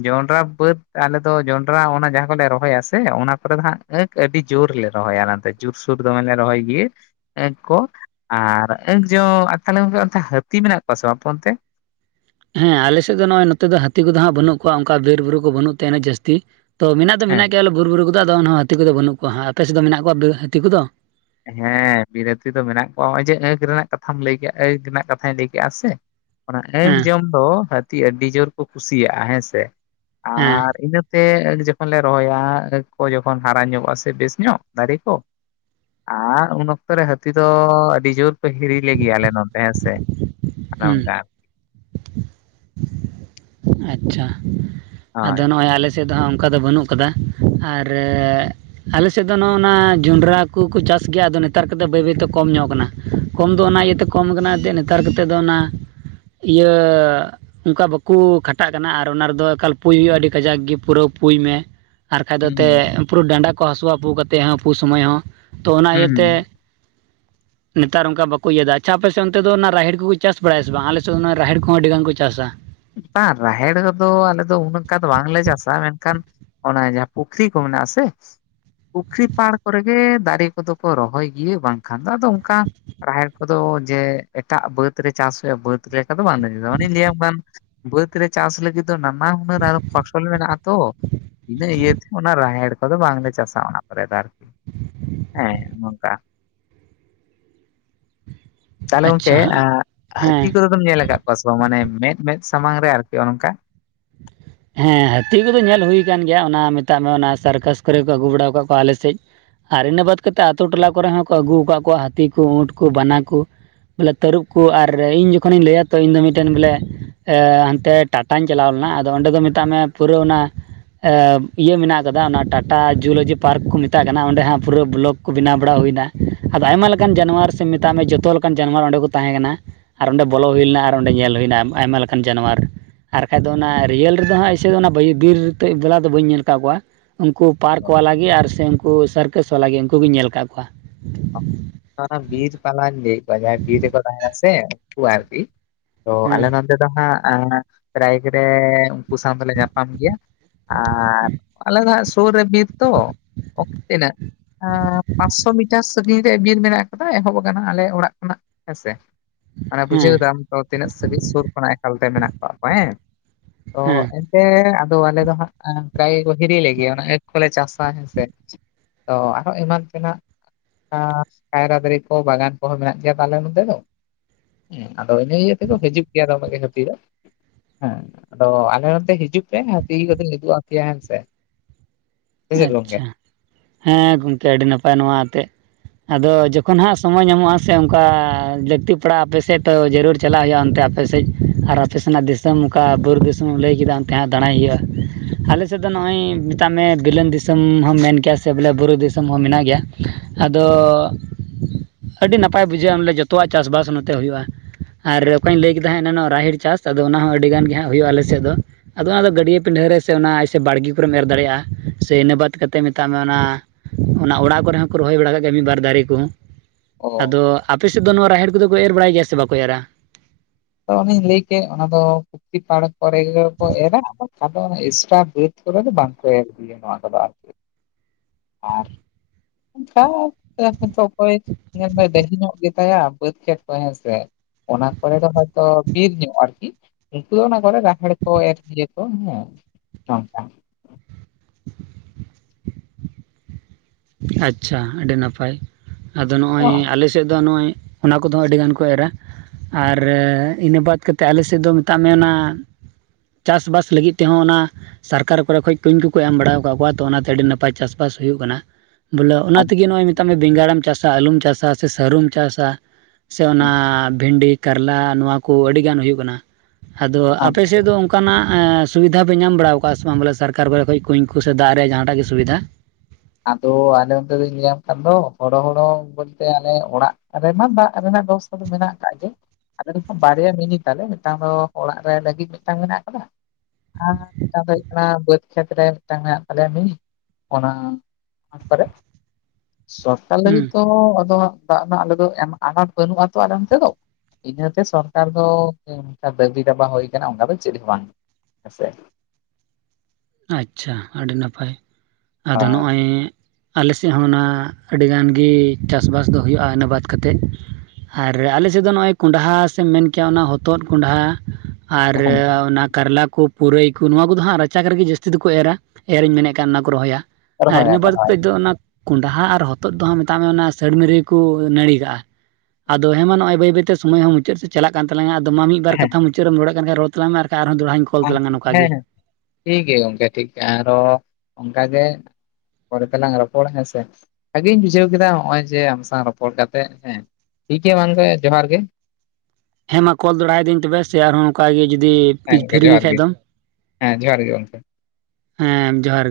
ᱡᱚᱱᱰᱨᱟ ᱵᱟᱹᱫ ᱟᱞᱮᱫᱚ ᱡᱚᱸᱰᱨᱟ ᱚᱱᱟ ᱡᱟᱦᱟᱸ ᱠᱚᱞᱮ ᱨᱚᱦᱚᱭᱟ ᱥᱮ ᱚᱱᱟ ᱠᱚᱨᱮ ᱫᱚ ᱦᱟᱸᱜ ᱟᱸᱠᱷ ᱟᱹᱰᱤ ᱡᱩᱨ ᱞᱮ ᱨᱚᱦᱚᱭᱟ ᱚᱟᱛᱮ ᱡᱩᱨᱥᱩᱨ ᱫᱚᱢᱮᱞᱮ ᱨᱚᱦᱚᱭ ᱜᱮ ᱟᱸᱠ ᱠᱚ ᱟᱨ ᱟᱸᱠ ᱡᱚ ᱟᱨ ᱛᱟᱦᱞᱮ ᱜᱚᱝᱠᱮ ᱚᱱᱛᱮ ᱦᱟᱹᱛᱤ ᱢᱮᱱᱟᱜ ᱠᱚᱣᱟ ᱥᱮ ᱵᱟᱝ ᱯᱚᱱᱛᱮ? ᱦᱮᱸ ᱟᱞᱮᱥᱮᱫ ᱫᱚ ᱱᱚᱜᱼᱚᱭ ᱱᱚᱛᱮ ᱫᱚ ᱦᱟᱹᱛᱤ ᱠᱚᱫᱚ ᱦᱟᱸᱜ ᱵᱟᱹᱱᱩᱜ ᱠᱚᱣᱟ ᱚᱝᱠᱟ ᱵᱤᱨ ᱵᱩᱨᱩ ᱠᱚ ᱵᱟᱹᱱᱩᱜ ᱛᱮ ᱩᱱᱟᱹᱜ ᱡᱟᱹᱥᱛᱤ ᱛᱚ ᱢᱮᱱᱟᱜ ᱫᱚ ᱦᱮᱸ ᱢᱮᱱᱟᱜ ᱜᱮᱭᱟᱞᱚ ᱵᱩᱨ ᱵᱩᱨᱩ ᱠᱚᱫᱚ᱾ ᱟᱫᱚ ᱮᱱᱦᱚ ᱦᱟᱹᱛᱤ ᱠᱚᱫᱚ ᱵᱟᱹᱱᱩᱜ ᱠᱚᱣᱟ ᱦᱟᱜ ᱟᱯᱮᱥᱮᱫ ᱫᱚ ᱢᱮᱱᱟᱜ ᱠᱚᱣᱟ ᱵᱤᱨ ᱦᱟᱹᱛᱤ ᱠᱚᱫᱚ? ᱦᱮᱸ ᱵᱤᱨᱟᱹᱛᱤ ᱫᱚ ᱢᱮᱱᱟᱜ ᱠᱚᱣᱟ ᱦᱚᱜᱚᱭ ᱡᱮ ᱟᱸᱠ ᱨᱮᱱᱟᱜ ᱠᱟᱛᱷᱟᱢ ᱞᱟᱹᱭ ᱠᱮᱜᱼᱟ ᱟᱸᱠ ᱨᱮᱱᱟᱜ ᱠᱟᱛᱷᱟᱧ ᱞᱟᱹᱭ ᱠᱮᱜᱼᱟ ᱥᱮ ᱚᱱᱟ ᱟᱸᱠ ᱦᱮᱸ ᱡᱚᱢ ᱫᱚ ᱦᱟᱹᱛᱤ ᱟᱹᱰᱤ ᱡᱳᱨ ᱠᱚ ᱠᱩᱥᱤᱭᱟᱜᱼᱟ ᱦᱮᱸ ᱥᱮ ᱾ ᱦᱮᱸ ᱤᱱᱟᱹᱛᱮ ᱟᱸᱠ ᱡᱚᱠᱷᱚᱱ ᱞᱮ ᱨᱚᱦᱚᱭᱟ ᱟᱸᱠ ᱠᱚ ᱡᱚᱠᱷᱚᱱ ᱦᱟᱨᱟ ᱧᱚᱜᱼᱟ ᱥᱮ ᱵᱮᱥ ᱧᱚᱜ ᱫᱟᱨᱮ ᱠᱚ ᱟᱨ ᱩᱱ ᱚᱠᱛᱚ ᱨᱮ ᱦᱟᱹᱛᱤ ᱫᱚ ᱟᱹᱰᱤ ᱡᱳᱨ ᱠᱚ ᱦᱤᱨᱤ ᱞᱮᱜᱮᱭᱟ ᱟᱞᱮ ᱱᱚᱛᱮ ᱦᱮᱸ ᱥᱮ ᱟᱫᱚ ᱦᱮᱸ ᱚᱝᱠᱟᱫ ᱟᱪᱪᱷᱟ ᱟᱫᱚ ᱦᱳᱭ ᱱᱚᱜᱼᱚᱭ ᱟᱞᱮᱥᱮᱫ ᱫᱚ ᱦᱟᱸᱜ ᱚᱱᱠᱟ ᱫᱚ ᱵᱟᱹᱱᱩᱜ ᱠᱟᱫᱟ ᱟᱨᱮ ᱟᱞᱮᱥᱮᱫ ᱫᱚ ᱱᱚᱜᱼᱱᱟ ᱡᱚᱸᱰᱨᱟ ᱠᱩᱠᱩ ᱪᱟᱥ ᱜᱮᱭᱟ ᱟᱫᱚ ᱱᱮᱛᱟᱨ ᱠᱚᱫᱚ ᱵᱟᱹᱭ ᱵᱟᱹᱭ ᱛᱮ ᱠᱚᱢ ᱧᱚᱜ ᱠᱟᱱᱟ᱾ ᱠᱚᱢ ᱫᱚ ᱚᱱᱟ ᱤᱭᱟᱹᱛᱮ ᱠᱚᱢ ᱠᱟᱱᱟ ᱮᱱᱮᱫ ᱱᱮᱛᱟᱨ ᱠᱟᱛᱮᱫ ᱫᱚ ᱚᱱᱟ ᱤᱭᱟᱹ ᱚᱱᱠᱟ ᱵᱟᱠᱚ ᱠᱷᱟᱴ ᱴᱟᱜ ᱠᱟᱱᱟ ᱟᱨ ᱚᱱᱟ ᱨᱮᱫᱚ ᱮᱠᱟᱞ ᱯᱩᱭ ᱦᱩᱭᱩᱜᱼᱟ ᱟᱹᱰᱤ ᱠᱟᱡᱟᱠ ᱜᱮ ᱯᱩᱨᱟᱹ ᱯᱩᱭ ᱢᱮ ᱟᱨ ᱠᱷᱟᱭᱫᱟ ᱛᱮ ᱦᱩᱸ ᱯᱩᱨᱟᱹ ᱰᱟᱸᱰᱟ ᱠᱚ ᱦᱟᱹᱥᱩᱣᱟ ᱯᱩ ᱠᱟᱛᱮ ᱦᱚᱸ ᱯᱩ ᱥᱚᱢᱚᱭ ᱦᱚᱸ ᱛᱚ ᱚᱱᱟ ᱦᱩᱸ ᱤᱭᱟᱹᱛᱮ ᱱᱮᱛᱟᱨ ᱚᱱᱠᱟ ᱵᱟᱠᱚ ᱤᱭᱟᱹᱭ ᱫᱟ᱾ ᱟᱪᱷᱟ ᱟᱯᱮᱥᱮᱫ ᱚᱱᱛᱮ ᱫᱚ ᱚᱱᱟ ᱨᱟᱦᱮᱲ ᱠᱚᱠᱚ ᱪᱟᱥ ᱵᱟᱲᱟᱭᱟ ᱥᱮ ᱵᱟᱝ? ᱟᱞᱮ ᱥᱮᱫ ᱚᱱᱟ ᱨᱟᱦᱮᱲ ᱠᱚᱦᱚᱸ ᱟᱹᱰᱤ ᱜᱟᱱ ᱠᱚ ᱪᱟᱥᱟ ᱵᱟᱝ ᱨᱟᱦᱮᱲ ᱠᱚᱫᱚ ᱟᱞᱮ ᱫᱚ ᱩᱱᱟᱹᱜ ᱠᱟ ᱫᱚ ᱵᱟᱝᱞᱮ ᱪᱟᱥᱟ ᱮᱱᱠᱷᱟᱱ ᱚᱱᱟ ᱡᱟᱦᱟᱸ ᱯᱩᱠᱥᱤ ᱠᱚ ᱢᱮᱱᱟᱜ ᱟᱥᱮ ᱯᱩᱠᱷᱨᱤ ᱯᱟᱲ ᱠᱚᱨᱮᱜᱮ ᱫᱟᱨᱮ ᱠᱚᱫᱚ ᱠᱚ ᱨᱚᱦᱚᱭ ᱜᱮᱭᱟ ᱵᱟᱝᱠᱷᱟᱱ ᱫᱚ ᱟᱫᱚ ᱚᱱᱠᱟ ᱨᱟᱦᱮᱲ ᱠᱚ ᱫᱚ ᱡᱮ ᱮᱴᱟᱜ ᱵᱟᱹᱫ ᱨᱮ ᱪᱟᱥ ᱦᱩᱸᱭᱩᱜ-ᱟ ᱵᱟᱹᱫ ᱾ [unintelligible] ᱚᱱᱮᱧ ᱞᱟᱹᱭᱟᱢ ᱠᱟᱱ ᱵᱟᱹᱫᱽ ᱨᱮ ᱪᱟᱥ ᱞᱟᱹᱜᱤᱫ ᱱᱟᱱᱟ ᱦᱩᱱᱟᱹᱨ ᱟᱨᱚ ᱯᱷᱚᱥᱚᱞ ᱢᱮᱱᱟᱜᱼᱟ ᱛᱚ ᱤᱱᱟᱹ ᱤᱭᱟᱹᱛᱮ ᱚᱱᱟ ᱨᱟᱦᱮᱲ ᱠᱚᱫᱚ ᱵᱟᱝᱞᱮ ᱪᱟᱥᱟ ᱚᱱᱟ ᱠᱚᱨᱮ ᱫᱚ ᱟᱨᱠᱤ ᱦᱮᱸ ᱱᱚᱝᱠᱟ [unintelligible] ᱛᱟᱦᱚᱞᱮ ᱜᱚᱝᱠᱮ ᱟᱪᱪᱷᱟ ᱟᱜ ᱦᱟᱹᱛᱤ ᱦᱮᱸ ᱠᱚ ᱫᱚ ᱫᱚᱢ ᱧᱮᱞ ᱠᱟᱫ ᱠᱚᱣᱟ ᱥᱮ ᱵᱟᱝ ᱢᱟᱱᱮ ᱢᱮᱸᱫ ᱢᱮᱸᱫ ᱾ ᱥᱟᱢᱟᱝ ᱨᱮ ᱟᱨᱠᱤ ᱚᱱᱠᱟ ᱦᱮᱸ ᱦᱟᱹᱛᱤ ᱠᱚᱫᱚ ᱧᱮᱞ ᱦᱩᱭ ᱠᱟᱱ ᱜᱮᱭᱟ ᱚᱱᱟ ᱢᱮᱛᱟᱜ ᱢᱮ ᱚᱱᱟ ᱥᱟᱨᱠᱟᱥ ᱠᱚᱨᱮ ᱠᱚ ᱟᱹᱜᱩ ᱵᱟᱲᱟ ᱟᱠᱟᱜ ᱠᱚᱣᱟ ᱟᱞᱮ ᱥᱮᱫ ᱾ ᱟᱨ ᱤᱱᱟᱹ ᱵᱟᱫ ᱠᱟᱛᱮᱫ ᱟᱛᱩ ᱴᱚᱞᱟ ᱠᱚᱨᱮ ᱦᱚᱸ ᱠᱚ ᱟᱹᱜᱩᱣ ᱠᱟᱜ ᱠᱚᱣᱟ ᱦᱟᱹᱛᱤ ᱠᱚ ᱩᱸᱴ ᱠᱚ ᱵᱟᱱᱟ ᱠᱚ ᱾ ᱵᱚᱞᱮ ᱛᱟᱹᱨᱩᱵᱽ ᱠᱚ ᱟᱨ ᱤᱧ ᱡᱚᱠᱷᱚᱱᱤᱧ ᱞᱟᱹᱭᱟ ᱛᱚ ᱤᱧ ᱫᱚ ᱢᱤᱫᱴᱮᱱ ᱵᱚᱞᱮ ᱮ ᱦᱟᱱᱛᱮ ᱴᱟᱴᱟᱧ ᱪᱟᱞᱟᱣ ᱞᱮᱱᱟ ᱾ ᱫᱚ ᱚᱸᱰᱮ ᱫᱚ ᱢᱮᱛᱟᱜ ᱢᱮ ᱯᱩᱨᱟᱹ ᱚᱱᱟ ᱮ ᱤᱭᱟᱹ ᱢᱮᱱᱟᱜ ᱠᱟᱫᱟ ᱚᱱᱟ ᱴᱟᱴᱟ ᱡᱚᱞᱳᱚᱡᱤ ᱯᱟᱨᱠ ᱠᱚ ᱢᱮᱛᱟᱜ ᱠᱟᱱᱟ ᱚᱸᱰᱮ ᱦᱟᱸᱜ ᱯᱩᱨᱟᱹ ᱵᱚᱞᱚᱠ ᱠᱚ ᱵᱮᱱᱟᱣ ᱵᱟᱲᱟ ᱦᱩᱭᱱᱟ ᱾ ᱟᱫᱚ ᱟᱭᱢᱟ ᱞᱮᱠᱟᱱ ᱡᱟᱱᱣᱟᱨ ᱥᱮ ᱢᱮᱛᱟᱜ ᱢᱮ ᱡᱚᱛᱚ ᱞᱮᱠᱟᱱ ᱡᱟᱱᱣᱟᱨ ᱚᱸᱰᱮ ᱠᱚ ᱛᱟᱦᱮᱸ ᱠᱟᱱᱟ ᱾ ᱟᱨ ᱚᱸᱰᱮ ᱵᱚᱞᱚ ᱦᱩᱭ ᱞᱮᱱᱟ ᱟᱨ ᱚᱸᱰᱮ ᱧᱮᱞ ᱦᱩᱭᱱᱟ ᱟᱭᱢᱟ ᱞᱮᱠᱟᱱ ᱡᱟᱱᱣᱟᱨ ᱟᱨ ᱠᱷᱟᱡ ᱫᱚ ᱚᱱᱟ ᱨᱤᱭᱮᱞ ᱨᱮᱫᱚ ᱦᱟᱸᱜ ᱮᱭᱥᱮ ᱚᱱᱟ ᱵᱤᱨ ᱛᱮᱜ ᱵᱮᱞᱟᱫᱚ ᱵᱟᱹᱧ ᱧᱮᱞ ᱠᱟᱜ ᱠᱚᱣᱟ᱾ ᱩᱝᱠᱩ ᱯᱟᱨᱠ ᱣᱟᱞᱟ ᱟᱨ ᱥᱮ ᱩᱝᱠᱩ ᱥᱟᱨᱠᱟᱥ ᱣᱟᱞᱟ ᱩᱝᱠᱩ ᱜᱤᱧ ᱧᱮᱞ ᱠᱟᱜ ᱠᱚᱣᱟ ᱾ ᱚᱱᱟ ᱵᱤᱨ ᱵᱟᱞᱟ ᱞᱟᱹᱭᱮᱜ ᱠᱚᱣᱟ ᱡᱟᱭᱟᱭ ᱵᱤᱨ ᱨᱮ ᱠᱚ ᱛᱟᱦᱮᱱᱟ ᱥᱮ ᱠᱚ ᱟᱨᱠᱤ ᱛᱚ ᱟᱞᱮ ᱦᱮᱸ ᱱᱚᱸᱰᱮ ᱫᱚ ᱦᱟᱸᱜ ᱮᱸ ᱯᱨᱟᱭ ᱜᱮᱨᱮ ᱠᱩ ᱥᱟᱶ ᱛᱮᱞᱮ ᱧᱟᱯᱟᱢ ᱜᱮᱭᱟ, ᱟᱨ ᱟᱞᱮ ᱫᱚ ᱦᱟᱸᱜ ᱥᱩᱨ ᱨᱮ ᱵᱤᱨ ᱛᱚ ᱚᱠ ᱴᱤᱱᱟᱹᱜ ᱮᱸ ᱯᱟᱸᱪᱥᱚ ᱢᱤ ᱪᱟᱥ ᱥᱟᱺᱜᱤᱧ ᱨᱮ ᱵᱤᱨ ᱢᱮᱱᱟᱜ ᱠᱟᱫᱟ ᱮᱦᱚᱵ ᱠᱟᱱᱟ ᱟᱞᱮ ᱚᱲᱟᱜ ᱠᱷᱚᱱᱟᱜ ᱦᱮᱸ ᱥᱮ᱾ ᱢᱟᱱᱮ ᱵᱩᱡᱷᱟᱹᱣ ᱦᱮᱸ ᱫᱟᱢ ᱛᱚ ᱛᱤᱱᱟᱹᱜ ᱥᱟᱹᱜᱤ ᱥᱩᱨ ᱠᱷᱚᱱ ᱟᱜ ᱮᱠᱟᱞ ᱛᱮ ᱢᱮᱱᱟᱜ ᱠᱟᱜ ᱠᱚᱣᱟ ᱦᱮᱸ᱾ ᱛᱚ ᱦᱮᱸ ᱮ ᱛᱮ ᱟᱫᱚ ᱟᱞᱮ ᱫᱚ ᱦᱟᱸᱜ ᱟᱸ ᱯᱨᱟᱭ ᱠᱚ ᱦᱤᱨᱤ ᱞᱮᱜᱮ ᱚᱱᱟ ᱟᱸᱠ ᱠᱚᱞᱮ ᱪᱟᱥᱟ ᱦᱮᱸᱥᱮ ᱾ ᱛᱚ ᱟᱨᱦᱚᱸ ᱮᱢᱟᱱ ᱛᱮᱱᱟᱜ ᱟᱸ ᱠᱟᱭᱨᱟ ᱫᱟᱨᱮ ᱠᱚ ᱵᱟᱜᱟᱱ ᱠᱚᱦᱚᱸ ᱢᱮᱱᱟᱜ ᱜᱮᱭᱟ ᱟᱞᱮ ᱱᱚᱛᱮ ᱫᱚ ᱾ ᱦᱮᱸ ᱟᱫᱚ ᱤᱱᱟᱹ ᱤᱭᱟᱹ ᱛᱮᱫᱚ ᱦᱤᱡᱩᱜ ᱜᱮᱭᱟ ᱫᱚ [unintelligible] ᱫᱚ᱾ ᱦᱮᱸ ᱟᱫᱚ ᱟᱞᱮ ᱱᱚᱛᱮ ᱦᱤᱡᱩᱜ ᱯᱮ ᱦᱟᱹᱛᱤ ᱠᱚᱫᱧ ᱩᱫᱩᱜ ᱟᱯᱮᱭᱟ ᱦᱮᱸ ᱥᱮ ᱾ ᱟᱪᱪᱷᱟ ᱦᱮᱸ ᱜᱚᱝᱠᱮ ᱟᱹᱰᱤ ᱱᱟᱯᱟᱭ ᱱᱚᱣᱟ ᱟᱛᱮᱜ ᱾ ᱟᱫᱚ ᱡᱚᱠᱷᱚᱱ ᱦᱟᱸᱜ ᱥᱚᱢᱚᱭ ᱧᱟᱢᱚᱜᱼᱟ ᱥᱮ ᱚᱝᱠᱟ ᱞᱟᱹᱠᱛᱤ ᱯᱟᱲᱟᱜᱼᱟ ᱟᱯᱮ ᱥᱮᱜ ᱛᱚ ᱡᱟᱹᱨᱩᱲ ᱪᱟᱞᱟᱜ ᱦᱩᱭᱩᱜᱼᱟ ᱚᱱᱛᱮ ᱟᱯᱮ ᱥᱮᱡ ᱟᱨ ᱟᱯᱮ ᱥᱮᱱᱟᱜ ᱫᱤᱥᱚᱢ ᱚᱝᱠᱟ ᱵᱩᱨᱩ ᱫᱤᱥᱚᱢᱮ ᱞᱟᱹᱭ ᱠᱮᱫᱟ ᱚᱱᱛᱮ ᱦᱚᱸ ᱫᱟᱬᱟᱭ ᱦᱩᱭᱩᱜᱼᱟ ᱾ ᱟᱞᱮ ᱥᱮᱫ ᱫᱚ ᱱᱚᱜᱼᱚᱸᱭ ᱢᱮᱛᱟᱜ ᱢᱮ ᱵᱤᱞᱟᱹᱱ ᱫᱤᱥᱚᱢ ᱦᱚᱢ ᱢᱮᱱ ᱠᱮᱭᱟ ᱥᱮ ᱵᱚᱞᱮ ᱵᱩᱨᱩ ᱫᱤᱥᱚᱢ ᱦᱚᱸ ᱢᱮᱱᱟᱜ ᱜᱮᱭᱟ ᱟᱫᱚ ᱾ ᱟᱹᱰᱤ ᱱᱟᱯᱟᱭ ᱵᱩᱡᱷᱟᱹᱜᱼᱟ ᱟᱢᱞᱮ ᱡᱚᱛᱚᱣᱟᱜ ᱪᱟᱥᱼᱵᱟᱥ ᱱᱚᱛᱮ ᱦᱩᱭᱩᱜᱼᱟ᱾ ᱟᱨ ᱚᱠᱟᱧ ᱞᱟᱹᱭ ᱠᱮᱫᱟ ᱦᱟᱸᱜ ᱮᱱᱟᱱᱚᱜ ᱨᱟᱦᱮᱲ ᱪᱟᱥ ᱟᱫᱚ ᱚᱱᱟ ᱦᱚᱸ ᱟᱹᱰᱤ ᱜᱟᱱ ᱜᱮ ᱦᱟᱸᱜ ᱦᱩᱭᱩᱜᱼᱟ ᱟᱞᱮ ᱥᱮᱫ ᱫᱚ ᱟᱫᱚ ᱚᱱᱟ ᱫᱚ ᱜᱟᱹᱰᱤᱭᱟᱹ ᱯᱤᱱᱰᱦᱟᱹ ᱨᱮ ᱥᱮ ᱚᱱᱟ ᱟᱭᱥᱮ ᱵᱟᱲᱜᱮ ᱠᱚᱨᱮᱢ ᱮᱨ ᱫᱟᱲᱮᱭᱟᱜᱼᱟ᱾ ᱥᱮ ᱤᱱᱟᱹ ᱵᱟᱫᱽ ᱠᱟᱛᱮᱫ ᱢᱮᱛᱟᱜ ᱢᱮ ᱚᱱᱟ ᱚᱱᱟ ᱚᱲᱟᱜ ᱠᱚᱨᱮ ᱦᱚᱸᱠᱚ ᱨᱚᱦᱚᱭ ᱵᱟᱲᱟ ᱠᱟᱜ ᱜᱮᱭᱟ ᱢᱤᱫ ᱵᱟᱨ ᱫᱟᱨᱮ ᱠᱚ ᱦᱚᱸ ᱾ ᱚ ᱟᱫᱚ ᱟᱯᱮ ᱥᱮᱫ ᱫᱚ ᱱᱚᱣᱟ ᱨᱟᱦᱮᱲ ᱠᱚ ᱫᱚ ᱠᱚ ᱮᱨ ᱵᱟᱲᱟᱭ ᱜᱮᱭᱟ ᱥᱮ ᱵᱟᱠᱚ ᱮᱨᱟ ᱾ ᱟᱫᱚ ᱚᱱᱮᱧ ᱞᱟᱹᱭ ᱠᱮᱫ ᱚᱱᱟ ᱫᱚ ᱯᱩᱠᱛᱤ ᱯᱟᱲᱟᱛ ᱠᱚᱨᱮ ᱜᱮ ᱠᱚ ᱮᱨᱟ᱾ ᱟᱫᱚ ᱮᱠᱥᱴᱨᱟ ᱵᱮᱹᱫᱽ ᱠᱚᱨᱮ ᱫᱚ ᱵᱟᱝ ᱠᱚ ᱮᱨ ᱜᱤᱭᱟ ᱱᱚᱣᱟ ᱠᱚ ᱫᱚ ᱟᱨᱠᱤ ᱟᱨ ᱾ [unintelligible] ᱛᱚ ᱚᱠᱚᱡ ᱤᱱᱟᱹ ᱠᱷᱚᱡ ᱰᱟᱹᱦᱤ ᱧᱚᱜ ᱜᱮᱛᱟᱭᱟ ᱵᱟᱹᱫᱽ ᱠᱷᱮᱛ ᱠᱚ ᱦᱮᱸᱥᱮ ᱚᱱᱟ ᱠᱚᱨᱮ ᱫᱚ ᱦᱳᱭ ᱛᱚ ᱵᱤᱨ ᱧᱚᱜ ᱟᱨᱠᱤ ᱩᱱᱠᱩ ᱫᱚ ᱚᱱᱟ ᱠᱚᱨᱮ ᱨᱟᱦᱮᱲ ᱠᱚ ᱮᱨ ᱠᱤᱭᱟᱹ ᱠᱚ ᱦᱮᱸ ᱾ ᱟᱪᱪᱷᱟ [inaudible] ᱟᱪᱷᱟ ᱟᱹᱰᱤ ᱱᱟᱯᱟᱭ ᱟᱫᱚ ᱱᱚᱜᱼᱚᱭ ᱟᱞᱮ ᱥᱮ ᱪᱮᱫ ᱫᱚ ᱱᱚᱜᱼᱚᱭ ᱚᱱᱟ ᱠᱚ ᱫᱚ ᱦᱟᱸᱜ ᱟᱹᱰᱤ ᱜᱟᱱ ᱠᱚ ᱮᱨᱟ᱾ ᱟᱨ ᱤᱱᱟᱹ ᱵᱟᱫᱽ ᱠᱟᱛᱮ ᱟᱞᱮ ᱥᱮᱫ ᱫᱚ ᱢᱮᱛᱟᱜ ᱢᱮ ᱚᱱᱟ ᱪᱟᱥ ᱵᱟᱥ ᱞᱟᱹᱜᱤᱫ ᱛᱮᱦᱚᱸ ᱚᱱᱟ᱾ ᱥᱟᱨᱠᱟᱨ ᱠᱚᱨᱮ ᱠᱷᱚᱡ ᱠᱩᱧ ᱠᱚᱠᱚ ᱮᱢ ᱵᱟᱲᱟᱣ ᱟᱠᱟᱫ ᱠᱚᱣᱟ ᱛᱚ ᱚᱱᱟᱛᱮ ᱟᱹᱰᱤ ᱱᱟᱯᱟᱭ ᱪᱟᱥ ᱵᱟᱥ ᱦᱩᱭᱩᱜ ᱠᱟᱱᱟ᱾ ᱵᱚᱞᱮ ᱚᱱᱟ ᱛᱮ ᱜᱮ ᱱᱚᱜᱼᱚᱭ ᱢᱮᱛᱟᱜ ᱢᱮ ᱵᱮᱸᱜᱟᱲᱮᱢ ᱪᱟᱥᱟ ᱟᱞᱩᱢ ᱪᱟᱥᱟ ᱥᱮ ᱥᱟᱹᱨᱩᱢ ᱪᱟᱥᱟ ᱥᱮ ᱚᱱᱟ ᱵᱷᱤᱱᱰᱤ ᱠᱟᱨᱞᱟ ᱱᱚᱣᱟ ᱠᱚ ᱟᱹᱰᱤᱜᱟᱱ ᱦᱩᱭᱩᱜ ᱠᱟᱱᱟ᱾ ᱟᱫᱚ ᱟᱯᱮ ᱥᱮᱫ ᱫᱚ ᱚᱱᱠᱟᱱᱟᱜ ᱮᱸ ᱥᱩᱵᱤᱫᱷᱟ ᱯᱮ ᱧᱟᱢ ᱵᱟᱲᱟᱣ ᱟᱠᱟᱜᱼᱟ ᱥᱮ ᱵᱟᱝ ᱵᱚᱞᱮ ᱥᱟᱨᱠᱟᱨ ᱵᱟᱞᱟ ᱠᱷᱚᱡ ᱠᱩᱧ ᱠᱚ ᱥᱮ ᱫᱟᱜ ᱨᱮᱭᱟᱜ ᱡᱟᱦᱟᱸᱴᱟᱜ ᱜᱮ ᱥᱩᱵᱤᱫᱷᱟ ᱟᱫᱚ ᱟᱞᱮ ᱚᱱᱛᱮ ᱫᱚᱧ ᱞᱟᱹᱭᱟᱢ ᱠᱟᱱ ᱫᱚ ᱦᱚᱲᱚ ᱦᱚᱲᱚ ᱵᱚᱞᱛᱮ ᱟᱞᱮ ᱚᱲᱟᱜ ᱨᱮᱢᱟ ᱫᱟᱜ ᱨᱮᱱᱟᱜ ᱵᱮᱵᱚᱥ ᱫᱚ ᱢᱮᱱᱟᱜ ᱟᱠᱟᱫ ᱜᱮ ᱟᱫᱚ ᱡᱚᱠᱷᱚᱱ ᱵᱟᱨᱭᱟ ᱢᱤᱱᱤ ᱛᱟᱞᱮ ᱢᱤᱫᱴᱟᱝ ᱫᱚ ᱚᱲᱟᱜ ᱨᱮ ᱞᱟᱹᱜᱤᱫ ᱢᱤᱫᱴᱟᱝ ᱢᱮᱱᱟᱜ ᱟᱠᱟᱫᱟ᱾ ᱟᱨ ᱢᱤᱫᱴᱟᱝ ᱫᱚ ᱦᱩᱭᱩᱜ ᱠᱟᱱᱟ ᱵᱟᱹᱫᱽ ᱠᱷᱮᱛ ᱨᱮ ᱢᱤᱫᱴᱟᱝ ᱢᱮᱱᱟᱜ ᱛᱟᱞᱮᱭᱟ ᱢᱤᱦ ᱚᱱᱟ ᱯᱚᱨᱮ ᱥᱚᱨᱠᱟᱨ ᱦᱮᱸ ᱞᱟᱹᱜᱤᱫ ᱛᱚ ᱟᱫᱚ ᱦᱟᱸᱜ ᱫᱟᱜ ᱨᱮᱱᱟᱜ ᱟᱞᱮ ᱫᱚ ᱮᱢ ᱟᱱᱟᱴ ᱵᱟᱹᱱᱩᱜ ᱟᱛᱚ ᱟᱞᱮ ᱚᱱᱛᱮ ᱫᱚ ᱤᱱᱟᱹᱛᱮ ᱥᱚᱨᱠᱟᱨ ᱫᱚ ᱚᱝᱠᱟ ᱫᱟᱹᱵᱤ ᱫᱚ ᱵᱟᱝ ᱦᱩᱭ ᱟᱠᱟᱱᱟ ᱚᱝᱠᱟ ᱫᱚ ᱪᱮᱫ ᱦᱚᱸ ᱵᱟᱝ ᱦᱮᱸᱥᱮ ᱟᱪᱪᱷᱟ ᱟᱹᱰᱤ ᱱᱟᱯᱟᱭ ᱟᱫᱚ ᱦᱳᱭ ᱱᱚᱜᱼᱚᱭ ᱟᱞᱮ ᱥᱮᱫ ᱦᱚᱸ ᱚᱱᱟ ᱟᱹᱰᱤ ᱜᱟᱱ ᱜᱮ ᱪᱟᱥᱵᱟᱥ ᱫᱚ ᱦᱩᱭᱩᱜᱼᱟ ᱤᱱᱟᱹ ᱵᱟᱫᱽ ᱠᱟᱛᱮᱫ ᱟᱨ ᱟᱞᱮ ᱥᱮᱫ ᱫᱚ ᱱᱚᱜᱼᱚᱸᱭ ᱠᱚᱱᱰᱦᱟ ᱥᱮᱢ ᱢᱮᱱ ᱠᱮᱭᱟ ᱚᱱᱟ ᱦᱚᱛᱚᱫ ᱠᱚᱱᱰᱦᱟ ᱟᱨ ᱦᱮᱸ ᱚᱱᱟ ᱠᱟᱨᱞᱟ ᱠᱚ ᱯᱩᱨᱟᱹᱭ ᱠᱚ ᱱᱚᱣᱟ ᱠᱚᱫᱚ ᱦᱟᱸᱜ ᱨᱟᱪᱟᱜᱽ ᱨᱮᱜᱮ ᱡᱟᱹᱥ ᱡᱟᱹᱥᱛᱤ ᱫᱚᱠᱚ ᱮᱨᱟ ᱮᱨᱮᱧ ᱢᱮᱱᱮᱫ ᱠᱟᱱ ᱚᱱᱟ ᱠᱚ ᱨᱚᱦᱚᱭᱟ ᱟᱨ ᱤᱱᱟᱹ ᱨᱚᱦᱚᱭᱟᱠᱚ ᱵᱟᱫᱽ ᱦᱳᱭ ᱠᱟᱛᱮᱫ ᱫᱚ ᱚᱱᱟ ᱠᱚᱱᱰᱦᱟ ᱟᱨ ᱦᱚᱛᱚᱫ ᱫᱚ ᱦᱟᱸᱜ ᱢᱮᱛᱟᱜ ᱢᱮ ᱚᱱᱟ ᱥᱟᱹᱲᱤᱢ ᱨᱮᱜᱮ ᱠᱚ ᱱᱟᱹᱲᱤ ᱠᱟᱜᱼᱟ᱾ ᱟᱫᱚ ᱦᱮᱸ ᱢᱟ ᱱᱚᱜᱼᱚᱭ ᱵᱟᱹᱭᱛᱮ ᱵᱟᱹᱭᱛᱮ ᱥᱚᱢᱚᱭ ᱦᱚᱸ ᱢᱩᱪᱮᱫ ᱥᱮ ᱪᱟᱞᱟᱜ ᱠᱟᱱ ᱛᱟᱞᱟᱝᱼᱟ ᱟᱫᱚ ᱢᱤᱫ ᱵᱟᱨ ᱦᱮᱸ ᱠᱟᱛᱷᱟ ᱢᱩᱪᱟᱹᱫ ᱨᱮᱢ ᱨᱚᱲᱮᱫ ᱠᱟᱱ ᱠᱷᱟᱡ ᱨᱚᱲ ᱛᱟᱞᱟᱝ ᱢᱮ ᱟᱨᱠᱷᱟᱡ ᱟᱨᱦᱚᱸ ᱫᱚᱦᱲᱟᱹᱧ ᱟᱪᱪᱷ ᱦᱮᱸᱻᱦᱮᱸᱻ ᱴᱷᱤᱠ ᱜᱮᱭᱟ ᱜᱚᱝᱠᱮ ᱴᱷᱤᱠ ᱟᱨᱚ ᱚᱱᱠᱟᱜᱮ ᱯᱚᱨᱮ ᱛᱮᱞᱟᱝ ᱨᱚᱯᱚᱲ ᱦᱮᱸ ᱥᱮ ᱵᱷᱟᱜᱮᱧ ᱵᱩᱡᱷᱟᱹᱣ ᱠᱮᱫᱟ ᱱᱚᱜᱼᱚᱭ ᱡᱮ ᱟᱢ ᱥᱟᱶ ᱨᱚᱯᱚᱲ ᱠᱟᱛᱮᱜ ᱦᱮᱸ ᱴᱷᱤᱠᱮ ᱢᱟᱱ ᱛᱚᱵᱮ ᱡᱚᱦᱟᱨ ᱜᱮ ᱦᱮᱸ ᱢᱟ ᱠᱚᱞ ᱫᱚᱲᱟᱭᱮᱫᱟᱹᱧ ᱛᱚᱵᱮ ᱥᱮ ᱟᱨᱦᱚᱸ ᱚᱝᱠᱟ ᱜᱮ ᱡᱩᱫᱤ ᱯᱤ ᱦᱮᱸ ᱜᱚᱝᱠᱮ ᱯᱷᱨᱤ ᱜᱮ ᱡᱚᱦᱟᱨ ᱠᱷᱟᱡ ᱫᱚᱢ, ᱦᱮᱸ ᱡᱚᱦᱟᱨ ᱜᱮ ᱜᱚᱝᱠᱮ ᱦᱮᱸ ᱡᱚᱦᱟᱨ ᱜᱮ